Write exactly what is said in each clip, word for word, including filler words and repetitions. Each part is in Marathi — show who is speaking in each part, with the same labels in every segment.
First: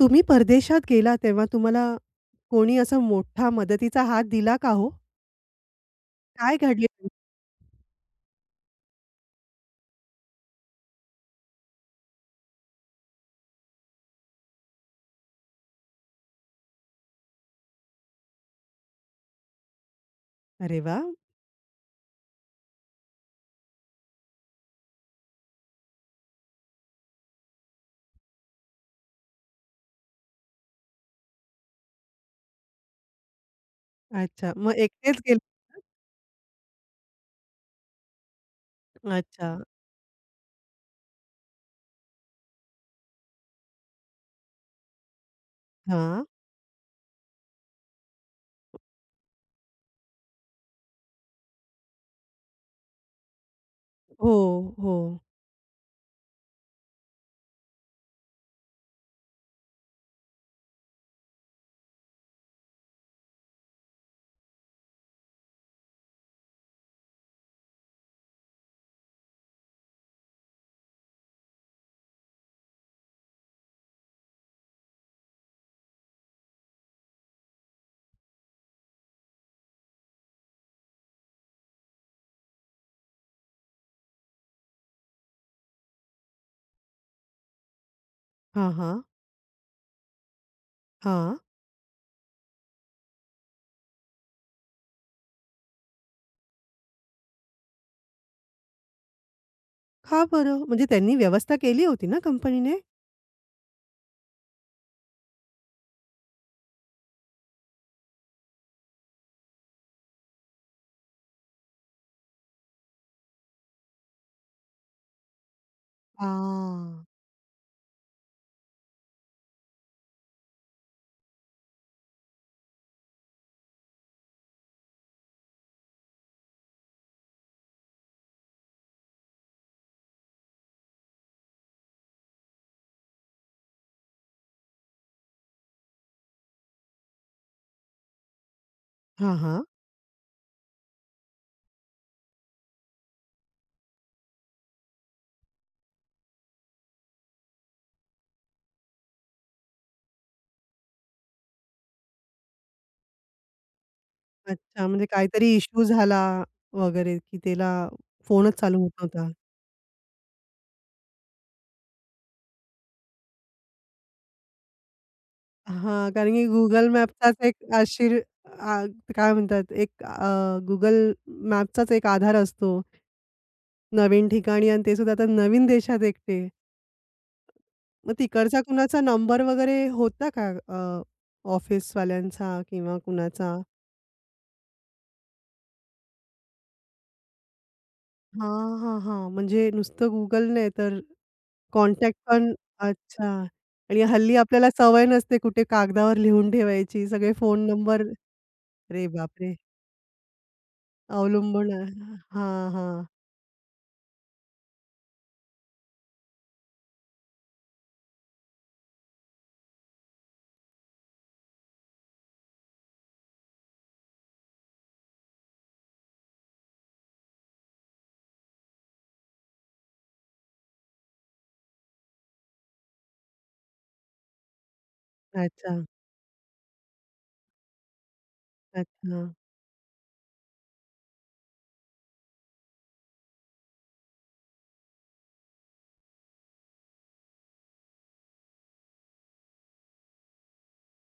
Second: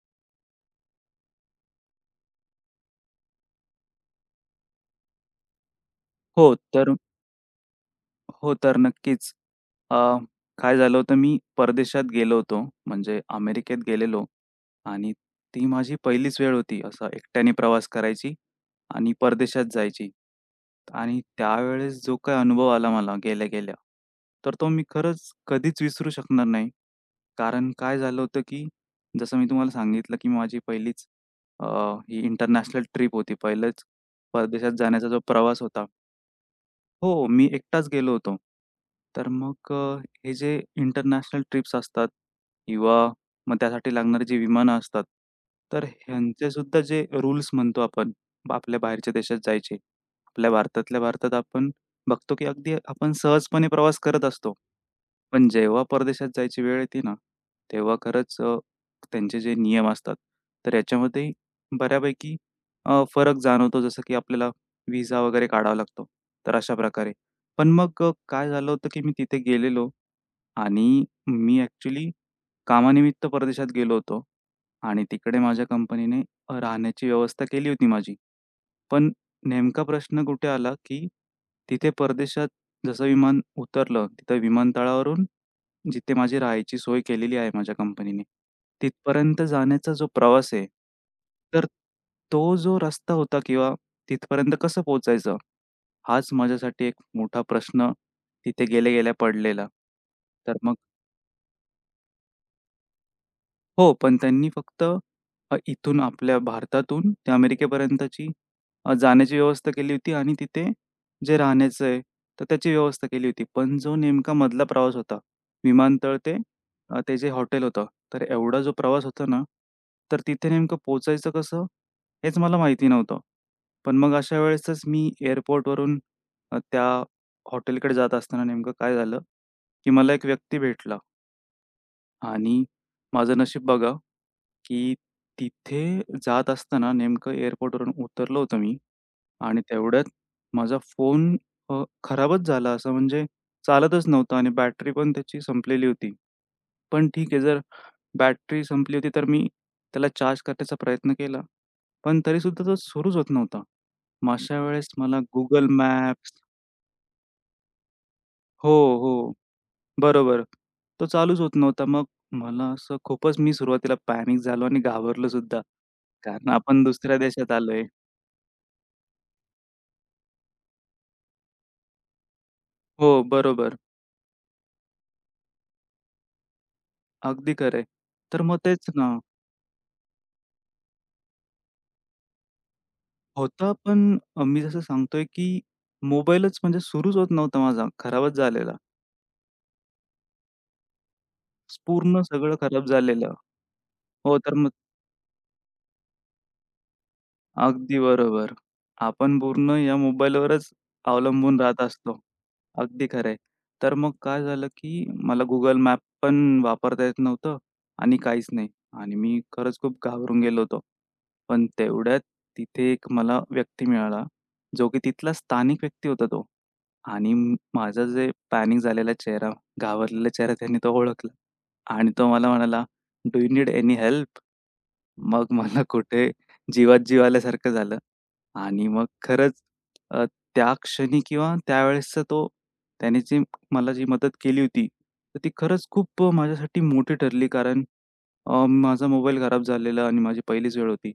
Speaker 1: तुम्ही परदेशात गेला तेव्हा तुम्हाला कोणी असा मोठा मदतीचा हात दिला का हो?
Speaker 2: हो,
Speaker 1: काय घडले?
Speaker 2: तर हो, तर नक्कीच. अ, काय झालं होतं मी परदेशात गेलो होतो, म्हणजे अमेरिकेत गेलेलो आणि ती माझी पहिलीच वेळ होती असा एकट्याने प्रवास करायची आणि परदेशात जायची.
Speaker 1: अरे वाह!
Speaker 2: आणि त्यावेळेस जो काय अनुभव आला मला गेल्या-गेल्या, तर तो मी खरंच कधीच विसरू शकणार नाही. कारण काय झालं होतं, की जसं मी तुम्हाला सांगितलं, की माझी पहिलीच अ, ही इंटरनॅशनल ट्रिप होती. पहिलंच
Speaker 1: अच्छा. मग
Speaker 2: परदेशात जाण्याचा
Speaker 1: एकटेच
Speaker 2: जो
Speaker 1: गेले.
Speaker 2: प्रवास होता. हो, मी एकटाच गेलो होतो. तर
Speaker 1: अच्छा.
Speaker 2: मग अ, हे जे इंटरनॅशनल ट्रिप्स असतात किंवा मग त्यासाठी लागणारी जी विमानं असतात, तर
Speaker 1: हां.
Speaker 2: ह्यांचेसुद्धा जे रूल्स म्हणतो आपण, ब- आपल्या बाहेरच्या देशात जायचे. आपल्या भारतातल्या भारतात आपण बघतो, की अगदी आपण सहजपणे प्रवास करत
Speaker 1: हो,
Speaker 2: असतो.
Speaker 1: हो.
Speaker 2: पण जेव्हा परदेशात जायची वेळ येते ना, तेव्हा खरंच अ, त्यांचे जे नियम असतात, तर याच्यामध्ये बऱ्यापैकी अ, फरक जाणवतो. जसं की आपल्याला विजा वगैरे काढावा लागतो. तर अशा प्रकारे. पण मग अ, काय झालं होतं, की मी तिथे गेलेलो आणि मी ॲक्चुअली कामानिमित्त परदेशात गेलो होतो आणि तिकडे माझ्या कंपनीने अ, राहण्याची व्यवस्था केली होती माझी. पण नेमका प्रश्न कुठे आला, की तिथे परदेशात जसं विमान उतरलं, तिथं विमानतळावरून जिथे माझी राहायची सोय केलेली आहे माझ्या कंपनीने,
Speaker 1: हां, हां.
Speaker 2: तिथपर्यंत जाण्याचा जो प्रवास आहे,
Speaker 1: हां.
Speaker 2: तर तो जो रस्ता होता किंवा तिथपर्यंत कसं पोहोचायचं, हाच माझ्यासाठी एक मोठा प्रश्न तिथे गेल्या-गेल्या पडलेला.
Speaker 1: का
Speaker 2: तर
Speaker 1: बरं?
Speaker 2: मग
Speaker 1: म्हणजे त्यांनी व्यवस्था केली होती ना कंपनीने?
Speaker 2: हो, पण त्यांनी फक्त अ, इथून आपल्या भारतातून ते अमेरिकेपर्यंतची अ, जाण्याची व्यवस्था केली होती आणि तिथे जे राहण्याचं आहे, तर त्याची व्यवस्था केली होती. पण जो नेमका मधला प्रवास होता, विमानतळ ते अ,
Speaker 1: हां.
Speaker 2: ते जे हॉटेल होतं, तर एवढा जो प्रवास होता ना, तर तिथे नेमकं पोहोचायचं कसं, हेच मला माहिती नव्हतं. पण मग अशा वेळेसच मी एअरपोर्टवरून अ, त्या हॉटेलकडे जात असताना नेमकं काय झालं, की मला एक व्यक्ती भेटला आणि माझं नशीब बघा की तिथे जात असताना नेमकं एअरपोर्टवरून उतरलो होतो मी
Speaker 1: हां,
Speaker 2: आणि
Speaker 1: हां.
Speaker 2: तेवढ्यात माझा फोन अ, खराबच झाला असं म्हणजे चालतच नव्हता आणि बॅटरी पण त्याची संपलेली होती. पण ठीक आहे जर बॅटरी संपली होती तर मी त्याला चार्ज करण्याचा प्रयत्न केला. पण तरीसुद्धा तो सुरूच होत नव्हता. मग अशा
Speaker 1: अच्छा.
Speaker 2: वेळेस
Speaker 1: म्हणजे
Speaker 2: मला
Speaker 1: काहीतरी
Speaker 2: Google
Speaker 1: इश्यू झाला
Speaker 2: Maps
Speaker 1: वगैरे की त्याला फोनच
Speaker 2: हो,
Speaker 1: चालू होत नव्हता.
Speaker 2: हो. बरोबर. तो चालूच होत नव्हता. मग मला असं खूपच मी सुरुवातीला पॅनिक झालो आणि घाबरलो सुद्धा.
Speaker 1: हां. कारण की
Speaker 2: कारण आपण
Speaker 1: Google
Speaker 2: दुसऱ्या
Speaker 1: मॅपचाच
Speaker 2: देशात
Speaker 1: एक
Speaker 2: आलोय.
Speaker 1: आशीर. आ, काय म्हणतात एक अ, Google मॅपचाच एक आधार असतो.
Speaker 2: हो, बरोबर.
Speaker 1: नवीन ठिकाणी आणि ते सुद्धा आता नवीन देशात एकटे.
Speaker 2: अगदी खरं आहे.
Speaker 1: मग
Speaker 2: तर मग
Speaker 1: तिकडचा
Speaker 2: तेच
Speaker 1: कुणाचा
Speaker 2: ना
Speaker 1: नंबर वगैरे होता का अ, ऑफिसवाल्यांचा किंवा कुणाचा?
Speaker 2: होतं पण अ, मी जसं सांगतोय, की मोबाईलच म्हणजे सुरूच होत नव्हता माझा. खराबच
Speaker 1: हां,
Speaker 2: झालेला.
Speaker 1: हां, हां. म्हणजे नुसतं Google नाही तर कॉन्टॅक्ट
Speaker 2: पूर्ण
Speaker 1: पण.
Speaker 2: सगळं खराब
Speaker 1: अच्छा.
Speaker 2: झालेलं.
Speaker 1: आणि हल्ली
Speaker 2: हो, तर
Speaker 1: आपल्याला
Speaker 2: मग
Speaker 1: सवय नसते कुठे कागदावर लिहून ठेवायची. सगळे फोन
Speaker 2: अगदी
Speaker 1: नंबर.
Speaker 2: बरोबर.
Speaker 1: अरे
Speaker 2: आपण
Speaker 1: बापरे!
Speaker 2: पूर्ण या मोबाईलवरच अवलंबून
Speaker 1: अवलंबून
Speaker 2: राहत
Speaker 1: आहे.
Speaker 2: असतो.
Speaker 1: हां, हां.
Speaker 2: अगदी खरं आहे. तर मग काय झालं, की मला Google मॅप पण वापरता येत नव्हतं आणि काहीच नाही आणि मी खरंच खूप घाबरून गेलो होतो. पण तेवढ्यात तिथे एक मला व्यक्ती मिळाला, जो की तिथला स्थानिक व्यक्ती होता तो आणि म- माझा जे पॅनिक झालेला चेहरा, घाबरलेला चेहरा त्याने तो ओळखला आणि तो मला म्हणाला, "do you need any help?" मग
Speaker 1: अच्छा,
Speaker 2: मला कुठे जीवात जीव आल्यासारखं झालं आणि मग
Speaker 1: अच्छा.
Speaker 2: खरंच अ, त्या क्षणी किंवा त्यावेळेसचा तो त्याने जी मला जी मदत केली होती, तर ती खरंच खूप माझ्यासाठी मोठी ठरली. कारण अ, माझा मोबाईल खराब झालेला आणि माझी पहिलीच वेळ होती.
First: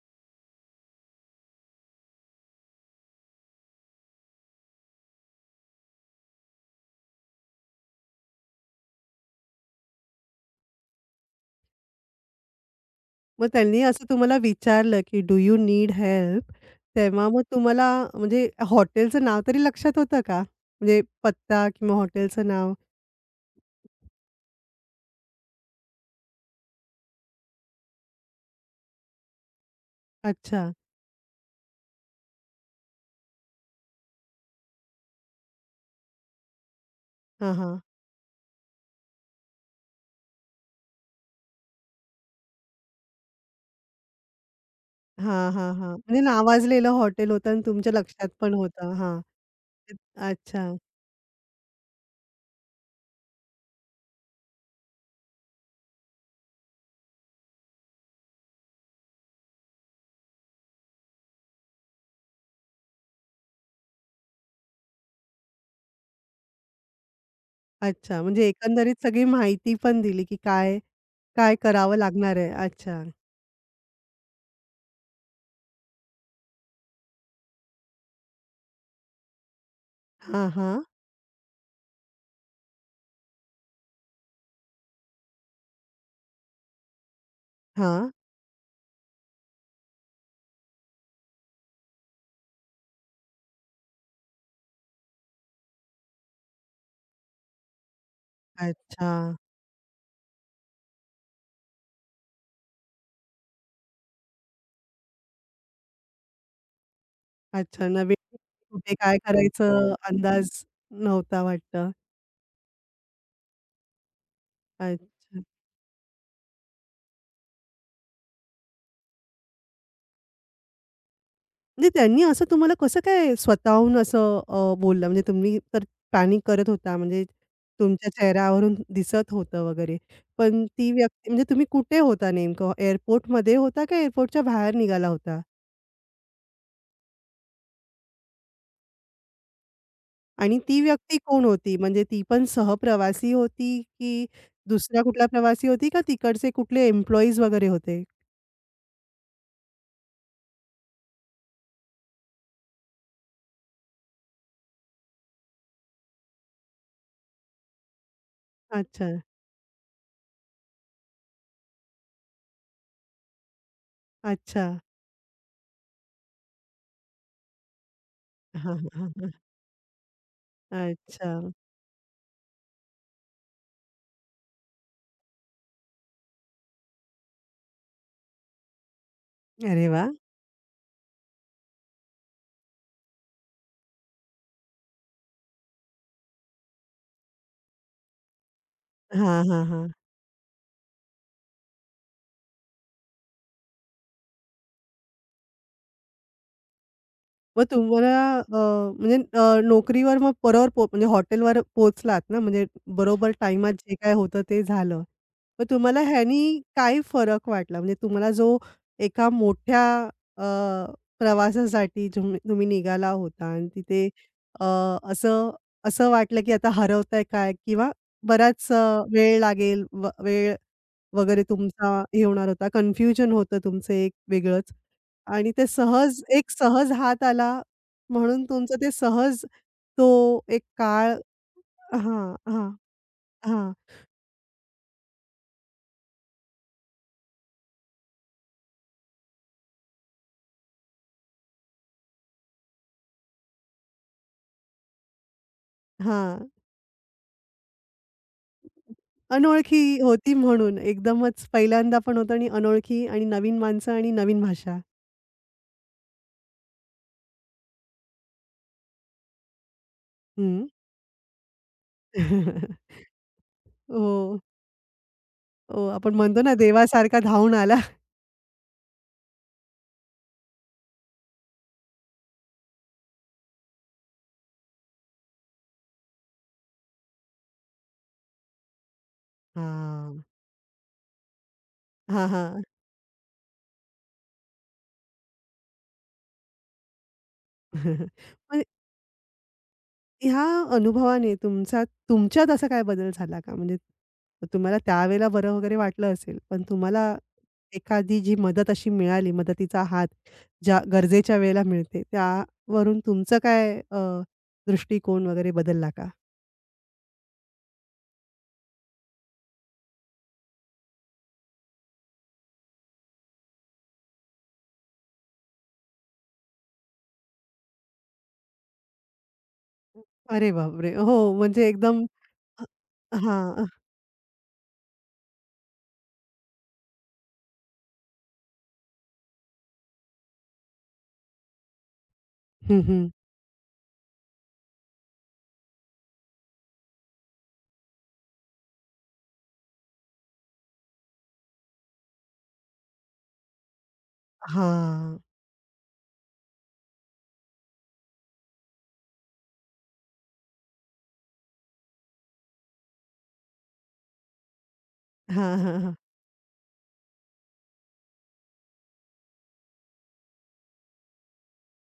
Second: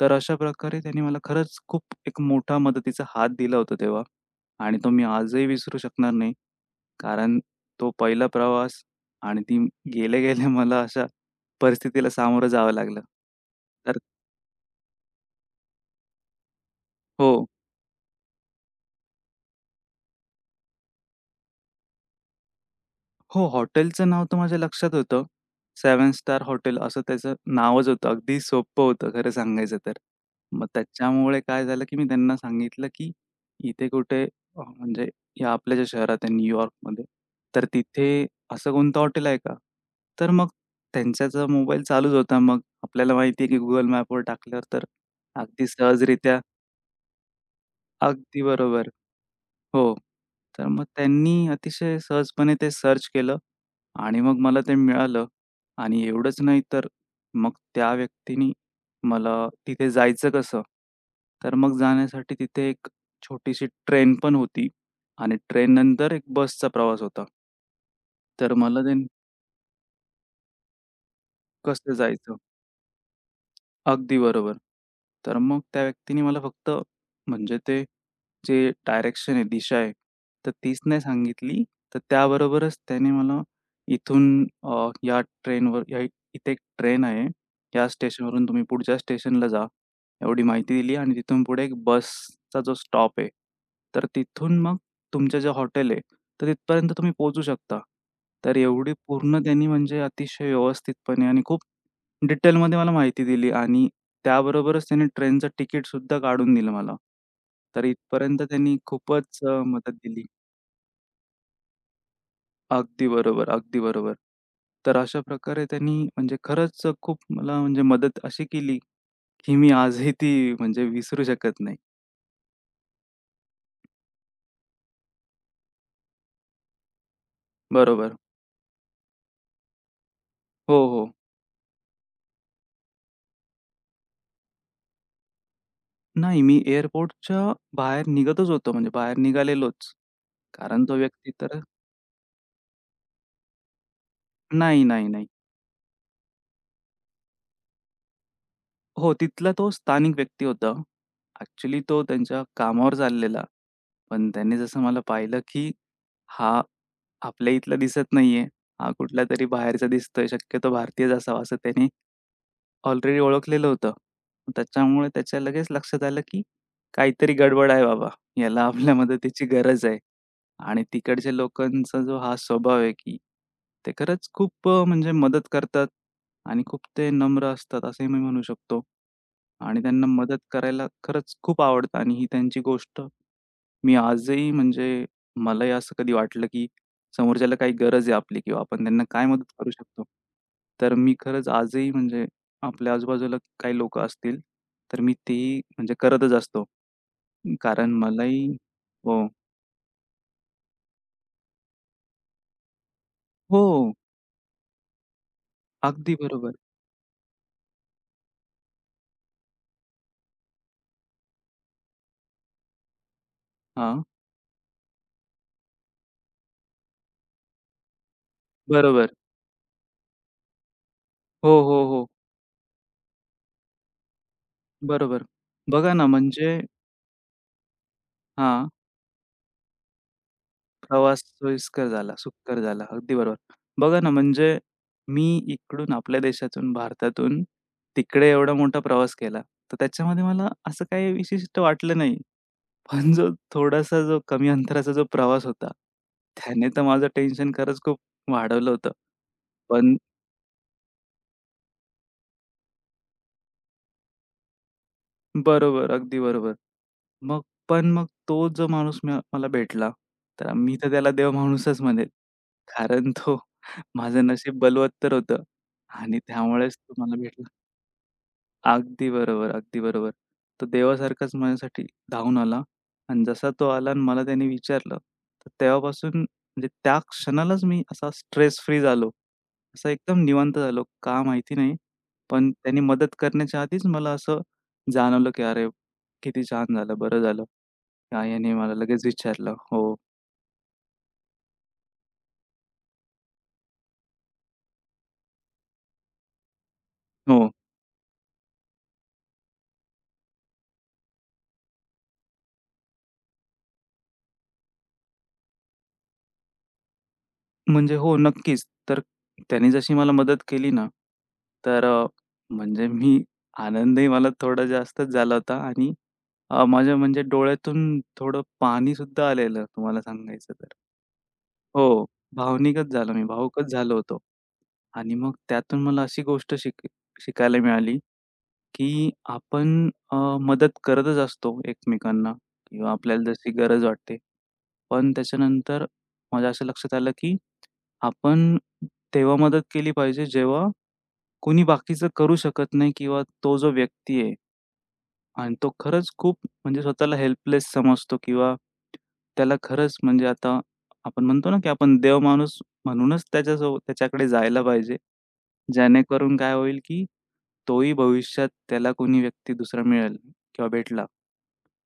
Speaker 2: तर अशा प्रकारे त्याने मला खरंच खूप एक मोठा मदतीचा हात दिला होता तेव्हा आणि तो मी आजही विसरू शकणार नाही. कारण तो पहिला प्रवास आणि ती गेले गेल्या मला अशा परिस्थितीला सामोरं जावं लागलं.
Speaker 1: मग त्यांनी
Speaker 2: तर
Speaker 1: असं तुम्हाला विचारलं, की डू यू नीड हेल्प? तेव्हा मग
Speaker 2: हो.
Speaker 1: तुम्हाला म्हणजे हॉटेलचं नाव तरी लक्षात होतं का? म्हणजे पत्ता किंवा हॉटेलचं नाव?
Speaker 2: हो, हॉटेलचं नाव तर माझ्या लक्षात होतं. सेव्हन स्टार हॉटेल असं त्याचं नावच होतं. अगदी सोपं होतं खरं सांगायचं तर.
Speaker 1: अच्छा.
Speaker 2: मग त्याच्यामुळे काय झालं, की मी त्यांना सांगितलं, की इथे कुठे अ, म्हणजे या आपल्या ज्या शहरात आहे न्यूयॉर्कमध्ये,
Speaker 1: हां,
Speaker 2: तर
Speaker 1: हां.
Speaker 2: तिथे असं कोणतं हॉटेल आहे का? तर मग त्यांच्याचा मोबाईल चालूच होता. मग आपल्याला माहिती आहे, की Google मॅपवर टाकल्यावर तर
Speaker 1: हां,
Speaker 2: अगदी
Speaker 1: हां, हां. म्हणजे
Speaker 2: सहजरित्या
Speaker 1: नावाजलेलं हॉटेल होतं आणि तुमच्या लक्षात
Speaker 2: अगदी
Speaker 1: पण
Speaker 2: बरोबर.
Speaker 1: होतं. हां.
Speaker 2: हो.
Speaker 1: अच्छा,
Speaker 2: तर मग त्यांनी अतिशय सहजपणे ते सर्च केलं आणि मग मला ते मिळालं आणि एवढंच नाही तर मग त्या व्यक्तीनी मला तिथे जायचं कसं? तर मग जाण्यासाठी तिथे एक छोटीशी ट्रेन पण होती आणि ट्रेननंतर एक बसचा प्रवास होता.
Speaker 1: अच्छा. म्हणजे
Speaker 2: तर मला ते
Speaker 1: एकंदरीत सगळी माहिती पण दिली, की काय, काय
Speaker 2: कसं
Speaker 1: करावं लागणार
Speaker 2: जायचं?
Speaker 1: आहे. अच्छा.
Speaker 2: अगदी बरोबर. तर मग त्या व्यक्तीने मला फक्त म्हणजे ते जे डायरेक्शन आहे, दिशा आहे,
Speaker 1: हां,
Speaker 2: तर तीच
Speaker 1: हां.
Speaker 2: नाही सांगितली. तर त्याबरोबरच त्याने मला इथून अ, या ट्रेनवर या इथे एक ट्रेन आहे. या
Speaker 1: हां.
Speaker 2: स्टेशनवरून तुम्ही पुढच्या स्टेशनला जा, एवढी माहिती दिली आणि तिथून पुढे एक बसचा जो स्टॉप आहे, तर तिथून मग तुमचं जे हॉटेल आहे, तर तिथपर्यंत तुम्ही पोहोचू शकता. तर एवढी
Speaker 1: अच्छा.
Speaker 2: पूर्ण त्यांनी म्हणजे अतिशय व्यवस्थितपणे आणि खूप डिटेलमध्ये मला माहिती दिली आणि त्याबरोबरच त्याने ट्रेनचं तिकीटसुद्धा काढून दिलं मला. तर
Speaker 1: अच्छा. नवीन
Speaker 2: इथपर्यंत त्यांनी
Speaker 1: कुठे काय
Speaker 2: खूपच अ, मदत
Speaker 1: करायचं
Speaker 2: दिली.
Speaker 1: अंदाज नव्हता वाटतं.
Speaker 2: अगदी बरोबर, अगदी बरोबर. तर अशा
Speaker 1: अच्छा.
Speaker 2: प्रकारे त्यांनी म्हणजे खरंच खूप मला म्हणजे मदत अशी केली, की मी आजही ती म्हणजे विसरू शकत नाही.
Speaker 1: म्हणजे त्यांनी असं तुम्हाला कसं काय स्वतःहून असं अ, बोललं? म्हणजे तुम्ही तर पॅनिक करत होता, म्हणजे तुमच्या
Speaker 2: बरोबर.
Speaker 1: चेहऱ्यावरून दिसत होतं वगैरे. पण
Speaker 2: हो,
Speaker 1: ती
Speaker 2: हो.
Speaker 1: व्यक्ती म्हणजे तुम्ही कुठे होता नेमकं? एअरपोर्टमध्ये होता का एअरपोर्टच्या बाहेर निघाला होता?
Speaker 2: नाही, मी एअरपोर्टच्या बाहेर निघतच होतो म्हणजे बाहेर निघालेलोच.
Speaker 1: आणि ती
Speaker 2: कारण तो
Speaker 1: व्यक्ती
Speaker 2: व्यक्ती
Speaker 1: कोण
Speaker 2: तर
Speaker 1: होती? म्हणजे ती पण सहप्रवासी होती की
Speaker 2: नाही,
Speaker 1: दुसरा
Speaker 2: नाही,
Speaker 1: कुठला
Speaker 2: नाही.
Speaker 1: प्रवासी होती का तिकडचे कुठले एम्प्लॉईज वगैरे होते?
Speaker 2: हो, तिथला तो स्थानिक व्यक्ती होता. ॲक्चुअली तो त्यांच्या कामावर चाललेला. पण त्यांनी जसं मला पाहिलं, की हा आपल्या इथला दिसत नाहीये, हा
Speaker 1: अच्छा,
Speaker 2: कुठलातरी बाहेरचा दिसतोय, शक्यतो भारतीयच असावा असं त्याने ऑलरेडी ओळखलेलं होतं.
Speaker 1: अच्छा.
Speaker 2: त्याच्यामुळे त्याच्या लगेच लक्षात आलं, की काहीतरी गडबड आहे बाबा. याला
Speaker 1: हां,
Speaker 2: आपल्या
Speaker 1: हां, हां,
Speaker 2: मदतीची गरज आहे. आणि
Speaker 1: हां.
Speaker 2: तिकडच्या
Speaker 1: अच्छा.
Speaker 2: लोकांचा जो हा स्वभाव आहे, की ते खरंच खूप अ, म्हणजे मदत करतात आणि खूप ते नम्र असतात असंही मी म्हणू शकतो. आणि
Speaker 1: अरे
Speaker 2: त्यांना
Speaker 1: वाह!
Speaker 2: मदत करायला खरंच खूप आवडतं आणि ही त्यांची गोष्ट मी आजही म्हणजे मलाही असं कधी वाटलं, की समोरच्याला काही गरज आहे आपली किंवा आपण त्यांना काय
Speaker 1: हां,
Speaker 2: मदत
Speaker 1: हां,
Speaker 2: करू
Speaker 1: हां.
Speaker 2: शकतो. तर मी खरंच आजही म्हणजे आपल्या आजूबाजूला काही लोकं असतील, तर मी तेही म्हणजे करतच असतो.
Speaker 1: मग
Speaker 2: कारण
Speaker 1: तुम्हाला
Speaker 2: मलाही
Speaker 1: अ, म्हणजे
Speaker 2: हो.
Speaker 1: अ, नोकरीवर मग बरोबर पो म्हणजे हॉटेलवर पोहोचलात ना, म्हणजे बरोबर टाईमात
Speaker 2: हो,
Speaker 1: जे काय होतं ते झालं. मग तुम्हाला
Speaker 2: अगदी बरोबर.
Speaker 1: ह्यानी काय फरक वाटला? म्हणजे तुम्हाला जो एका मोठ्या अ, प्रवासासाठी तुम्ही तुम्ही निघाला होता आणि
Speaker 2: हां,
Speaker 1: तिथे अ, असं असं वाटलं की आता हरवतंय काय? किंवा बराच अ,
Speaker 2: बरोबर.
Speaker 1: वेळ लागेल व वेळ वगैरे
Speaker 2: हो, हो,
Speaker 1: तुमचा
Speaker 2: हो.
Speaker 1: हे होणार होता. कन्फ्युजन होतं तुमचं एक वेगळंच.
Speaker 2: बरोबर.
Speaker 1: आणि ते
Speaker 2: बघा ना
Speaker 1: सहज एक
Speaker 2: म्हणजे
Speaker 1: सहज हात आला, म्हणून
Speaker 2: हां,
Speaker 1: तुमचं ते सहज तो एक काळ.
Speaker 2: प्रवास सोयीस्कर झाला,
Speaker 1: हां,
Speaker 2: सुखकर
Speaker 1: हां,
Speaker 2: झाला. अगदी बरोबर.
Speaker 1: हां,
Speaker 2: बघा ना म्हणजे मी इकडून आपल्या देशातून, भारतातून तिकडे एवढा मोठा प्रवास केला. तर त्याच्यामध्ये मला असं काही विशिष्ट वाटलं नाही. पण जो थोडासा जो कमी अंतराचा जो प्रवास होता,
Speaker 1: हां.
Speaker 2: त्याने तर माझं टेन्शन खरंच खूप वाढवलं होतं.
Speaker 1: अनोळखी
Speaker 2: पण
Speaker 1: होती म्हणून एकदमच पहिल्यांदा पण होतं आणि अनोळखी आणि नवीन माणसं आणि नवीन भाषा.
Speaker 2: बरोबर, अगदी बरोबर. मग पण मग तो जो माणूस म मला भेटला, तर
Speaker 1: हं.
Speaker 2: मी तर त्याला देव माणूसच म्हणेल. कारण तो माझं
Speaker 1: हो,
Speaker 2: नशीब बलवत्तर होतं
Speaker 1: हो. आपण
Speaker 2: आणि
Speaker 1: म्हणतो ना
Speaker 2: त्यामुळेच तो मला
Speaker 1: देवासारखा
Speaker 2: भेटला.
Speaker 1: धावून आला.
Speaker 2: अगदी बरोबर, अगदी बरोबर. तो देवासारखाच माझ्यासाठी धावून आला आणि जसा तो आला आणि मला त्याने विचारलं, तर तेव्हापासून म्हणजे त्या क्षणालाच मी असा स्ट्रेस फ्री झालो. असा
Speaker 1: हां.
Speaker 2: एकदम निवांत झालो. का माहिती नाही,
Speaker 1: हां,
Speaker 2: पण
Speaker 1: हां.
Speaker 2: त्यांनी मदत करण्याच्या आधीच मला असं जाणवलं, की "अरे, किती छान झालं, बरं झालं." याने
Speaker 1: म्हणजे
Speaker 2: मला लगेच विचारलं. हो,
Speaker 1: ह्या अनुभवाने तुमचा तुमच्यात असा काय बदल झाला का? म्हणजे तुम्हाला त्यावेळेला बरं वगैरे वाटलं असेल, पण तुम्हाला
Speaker 2: हो.
Speaker 1: एखादी जी मदत अशी मिळाली, मदतीचा हात ज्या गरजेच्या वेळेला मिळते, त्यावरून तुमचं काय अ, दृष्टिकोन वगैरे बदलला का?
Speaker 2: म्हणजे हो, नक्कीच. तर त्याने जशी मला मदत केली ना, तर अ, म्हणजे मी आनंदही मला थोडा जास्तच झाला होता आणि अ, माझ्या म्हणजे डोळ्यातून थोडं पाणी सुद्धा आलेलं तुम्हाला
Speaker 1: अरे
Speaker 2: सांगायचं तर.
Speaker 1: बापरे! हो, म्हणजे एकदम.
Speaker 2: हो, भावनिकच झालो
Speaker 1: अ,
Speaker 2: मी,
Speaker 1: हां.
Speaker 2: भावुकच झालो होतो. आणि मग त्यातून मला अशी गोष्ट शिक शिकायला मिळाली, की आपण अ, मदत करतच असतो एकमेकांना
Speaker 1: हं,
Speaker 2: किंवा
Speaker 1: हं.
Speaker 2: आपल्याला जशी गरज वाटते. पण त्याच्यानंतर माझ्या असं लक्षात आलं, की आपण तेव्हा मदत केली पाहिजे जेव्हा कोणी बाकीचं करू शकत नाही किंवा तो जो व्यक्ती आहे
Speaker 1: हां.
Speaker 2: आणि तो खरंच खूप म्हणजे स्वतःला हेल्पलेस समजतो किंवा त्याला खरंच म्हणजे आता आपण म्हणतो ना, की आपण देव माणूस म्हणूनच त्याच्यासोबत त्याच्याकडे जायला पाहिजे.
Speaker 1: हां, हां, हां.
Speaker 2: जेणेकरून काय होईल, की तोही भविष्यात त्याला कोणी व्यक्ती दुसरा मिळेल किंवा भेटला,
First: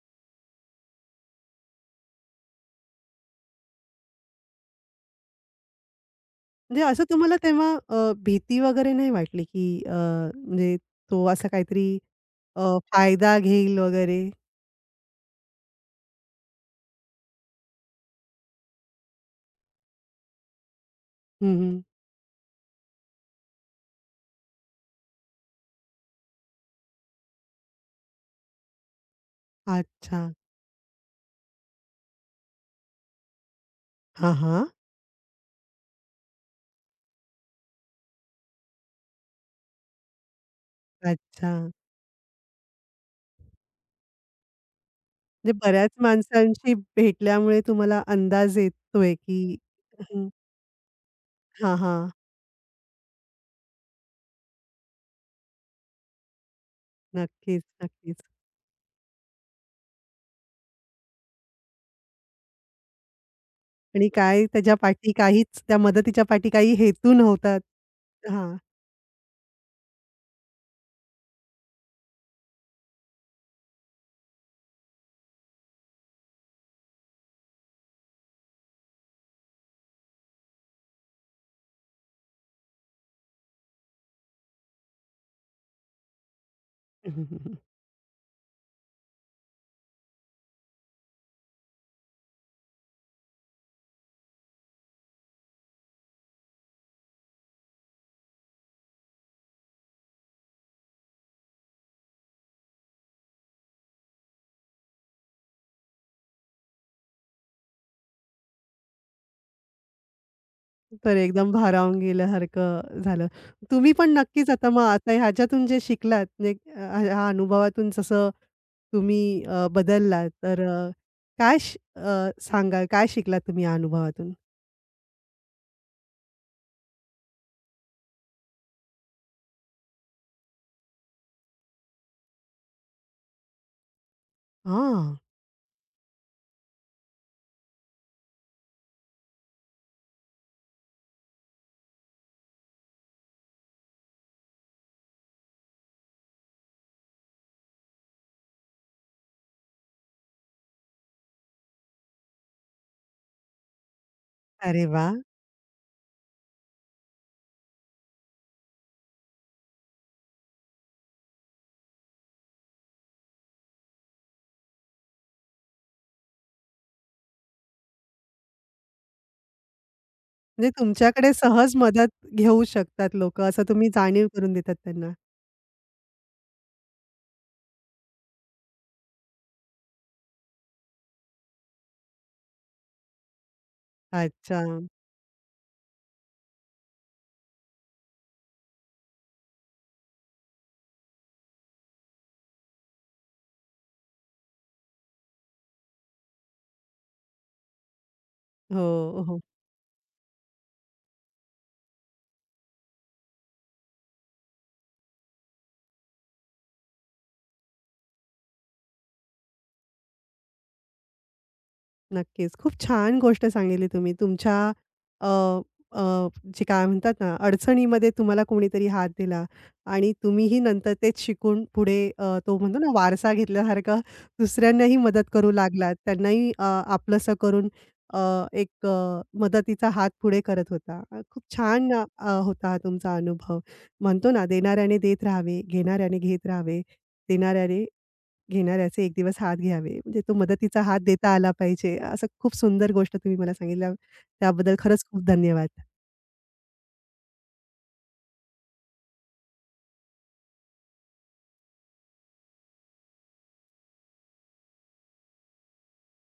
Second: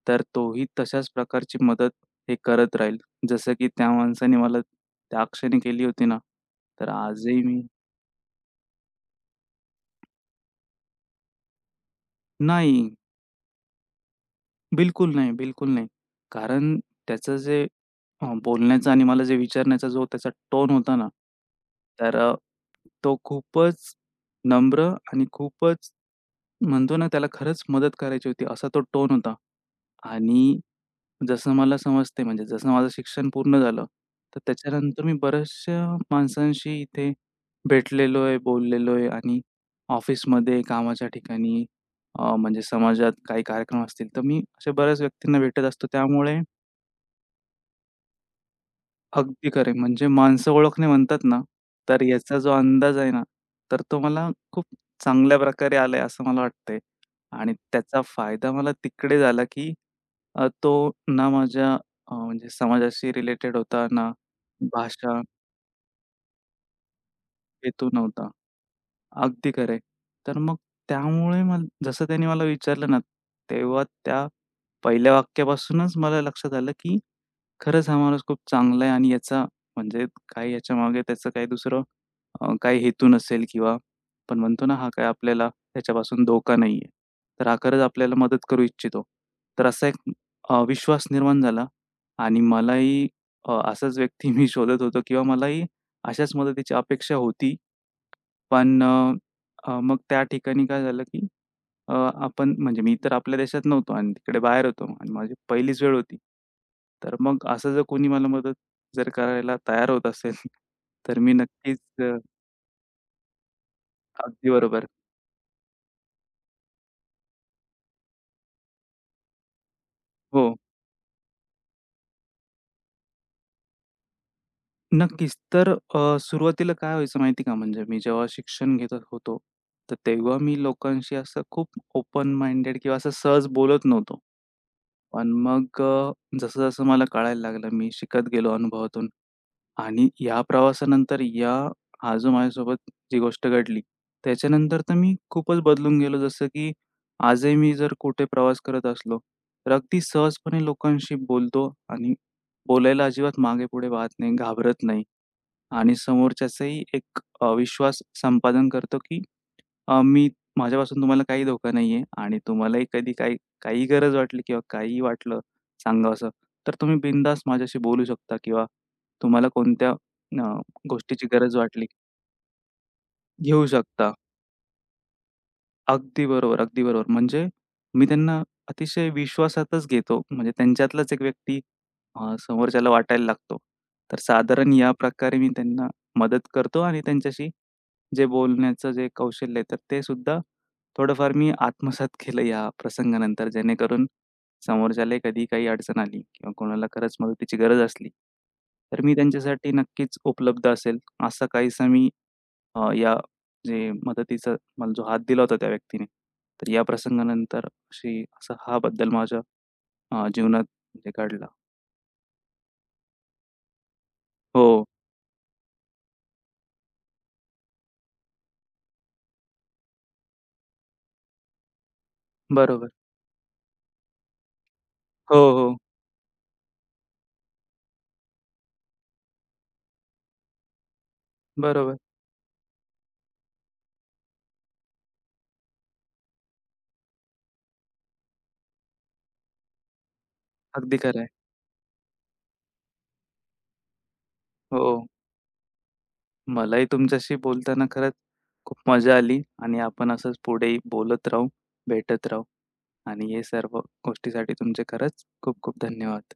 Speaker 2: तर तोही तशाच प्रकारची मदत हे करत राहील. जसं की त्या माणसाने मला त्या क्षणी केली होती ना,
Speaker 1: म्हणजे
Speaker 2: तर
Speaker 1: असं तुम्हाला
Speaker 2: आजही मी
Speaker 1: तेव्हा अ, भीती वगैरे नाही वाटली, की अ, म्हणजे तो असा काहीतरी अ,
Speaker 2: नाही,
Speaker 1: फायदा घेईल वगैरे?
Speaker 2: बिलकुल नाही, बिलकुल नाही. कारण त्याचं जे हां, बोलण्याचा आणि मला जे विचारण्याचा जो त्याचा टोन होता ना,
Speaker 1: हं, हं.
Speaker 2: तर अ, तो खूपच नम्र आणि खूपच म्हणतो ना, त्याला खरंच मदत करायची होती असा तो टोन होता.
Speaker 1: अच्छा.
Speaker 2: आणि जसं मला समजतंय म्हणजे जसं माझं शिक्षण पूर्ण झालं,
Speaker 1: हां,
Speaker 2: तर
Speaker 1: हां.
Speaker 2: त्याच्यानंतर मी बऱ्याचशा माणसांशी इथे भेटलेलो आहे, बोललेलो आहे आणि ऑफिसमध्ये, कामाच्या
Speaker 1: अच्छा.
Speaker 2: ठिकाणी अ, म्हणजे समाजात काही कार्यक्रम असतील, तर मी अशा बऱ्याच व्यक्तींना
Speaker 1: म्हणजे
Speaker 2: भेटत असतो.
Speaker 1: बऱ्याच
Speaker 2: त्यामुळे
Speaker 1: माणसांशी भेटल्यामुळे तुम्हाला अंदाज येतोय,
Speaker 2: अगदी
Speaker 1: की
Speaker 2: खरं आहे. म्हणजे
Speaker 1: हं.
Speaker 2: माणसं ओळखणे म्हणतात ना,
Speaker 1: हां,
Speaker 2: तर
Speaker 1: हां.
Speaker 2: याचा जो अंदाज आहे ना, तर तो मला खूप चांगल्या प्रकारे आलाय असं मला वाटतंय. आणि
Speaker 1: नक्कीच,
Speaker 2: त्याचा
Speaker 1: नक्कीच.
Speaker 2: फायदा मला तिकडे झाला, की अ, तो ना माझ्या अ, म्हणजे समाजाशी रिलेटेड होता
Speaker 1: आणि
Speaker 2: ना
Speaker 1: काय त्याच्या पाठी
Speaker 2: भाषा
Speaker 1: काहीच त्या मदतीच्या पाठी काही हेतू नव्हता.
Speaker 2: हेतू नव्हता.
Speaker 1: हां.
Speaker 2: अगदी खरं आहे. तर मग त्यामुळे मला जसं त्याने मला विचारलं ना, तेव्हा त्या पहिल्या वाक्यापासूनच मला लक्षात आलं, की खरंच हा माणूस खूप चांगला आहे आणि याचा म्हणजे काही याच्यामागे त्याचं काही दुसरं अ, काही हेतू नसेल किंवा आपण म्हणतो ना, हा काय आपल्याला त्याच्यापासून धोका नाहीये. तर हा खरंच आपल्याला मदत करू इच्छितो. तर असा एक अ, विश्वास निर्माण झाला आणि मलाही अ, असाच व्यक्ती मी शोधत होतो किंवा मलाही अशाच मदतीची अपेक्षा होती पण अ, अ, मग त्या ठिकाणी काय झालं, की अ, आपण म्हणजे मी तर आपल्या देशात नव्हतो आणि तिकडे बाहेर होतो आणि माझी पहिलीच वेळ होती. तर मग असं जर कोणी मला मदत जर करायला तयार होत असेल,
Speaker 1: तर
Speaker 2: तर मी
Speaker 1: एकदम
Speaker 2: नक्कीच
Speaker 1: भारावून
Speaker 2: अ,
Speaker 1: गेल्यासारखं झालं. तुम्ही पण नक्कीच
Speaker 2: अगदी
Speaker 1: आता मग
Speaker 2: बरोबर.
Speaker 1: आता ह्याच्यातून जे शिकलात म्हणजे अ, ह्या अनुभवातून जसं तुम्ही अ, बदललात
Speaker 2: हो,
Speaker 1: तर अ, काय श अ, सांगाल? काय शिकलात तुम्ही या अनुभवातून?
Speaker 2: नक्कीच. तर अ, सुरुवातीला काय व्हायचं माहिती का, म्हणजे मी जेव्हा शिक्षण घेत होतो, तर तेव्हा मी लोकांशी असं खूप ओपन माइंडेड किंवा असं सहज बोलत नव्हतो.
Speaker 1: हां.
Speaker 2: पण मग अ, जसं-जसं मला कळायला लागलं, मी शिकत गेलो अनुभवातून, आणि या प्रवासानंतर या हा जो माझ्यासोबत जी गोष्ट घडली, त्याच्यानंतर तर मी खूपच बदलून गेलो. जसं की आजही मी जर कुठे प्रवास करत असलो, तर अगदी सहजपणे लोकांशी बोलतो आणि बोलायला अजिबात मागे-पुढे पाहत नाही, घाबरत
Speaker 1: अरे
Speaker 2: नाही
Speaker 1: वाह!
Speaker 2: आणि समोरच्याचाही एक अ, विश्वास संपादन करतो की अ, मी माझ्यापासून तुम्हाला काही धोका नाहीये आणि तुम्हालाही कधी काही काही गरज वाटली किंवा काहीही वाटलं सांगावसं, तर तुम्ही बिनधास्त माझ्याशी बोलू शकता किंवा तुम्हाला कोणत्या अ,
Speaker 1: म्हणजे
Speaker 2: गोष्टीची
Speaker 1: तुमच्याकडे
Speaker 2: गरज
Speaker 1: सहज
Speaker 2: वाटली,
Speaker 1: मदत घेऊ शकतात लोकं, असं
Speaker 2: घेऊ
Speaker 1: तुम्ही
Speaker 2: शकता.
Speaker 1: जाणीव करून देतात त्यांना.
Speaker 2: अगदी बरोबर, अगदी बरोबर. म्हणजे मी त्यांना अतिशय विश्वासातच घेतो. म्हणजे त्यांच्यातलाच एक व्यक्ती अ, समोरच्याला वाटायला लागतो. तर
Speaker 1: अच्छा.
Speaker 2: साधारण या प्रकारे मी त्यांना मदत करतो आणि त्यांच्याशी जे बोलण्याचं जे कौशल्य आहे, तर ते सुद्धा थोडंफार मी आत्मसात केलं या प्रसंगानंतर, जेणेकरून समोरच्याला कधी काही अडचण आली किंवा कोणाला खरंच मदतीची गरज असली, तर मी
Speaker 1: हो, हो.
Speaker 2: त्यांच्यासाठी नक्कीच उपलब्ध असेल, असा काहीसा मी अ, या जे मदतीचा मला जो हात दिला होता त्या व्यक्तीने, तर या प्रसंगानंतर अशी असा हा बदल माझ्या अ, जीवनात म्हणजे घडला.
Speaker 1: नक्कीच. खूप छान गोष्ट सांगितली तुम्ही. तुमच्या
Speaker 2: हो,
Speaker 1: अ, अ, जे काय म्हणतात ना, अडचणीमध्ये तुम्हाला कोणीतरी हात दिला आणि तुम्हीही नंतर तेच शिकून पुढे अ, तो म्हणतो
Speaker 2: बरोबर.
Speaker 1: ना, वारसा घेतल्यासारखा दुसऱ्यांनाही मदत
Speaker 2: हो,
Speaker 1: करू
Speaker 2: हो.
Speaker 1: लागला त्यांनाही अ, आपलंसं करून अ, एक अ, मदतीचा हात पुढे करत होता. अ, खूप छान
Speaker 2: बरोबर.
Speaker 1: अ, होता हा तुमचा अनुभव. म्हणतो ना, देणाऱ्याने देत राहावे, घेणाऱ्याने घेत राहावे, देणाऱ्याने घेणाऱ्याचे एक दिवस हात घ्यावे. म्हणजे तो मदतीचा
Speaker 2: अगदी
Speaker 1: हात
Speaker 2: खरं आहे.
Speaker 1: देता आला पाहिजे. असं खूप सुंदर गोष्ट तुम्ही मला सांगितल्या. त्याबद्दल खरंच
Speaker 2: हो.
Speaker 1: खूप धन्यवाद.
Speaker 2: मलाही तुमच्याशी बोलताना खरंच खूप मजा आली आणि आपण असंच पुढेही बोलत राहू, भेटत राहू आणि हे सर्व गोष्टीसाठी तुमचे खरंच खूप खूप धन्यवाद.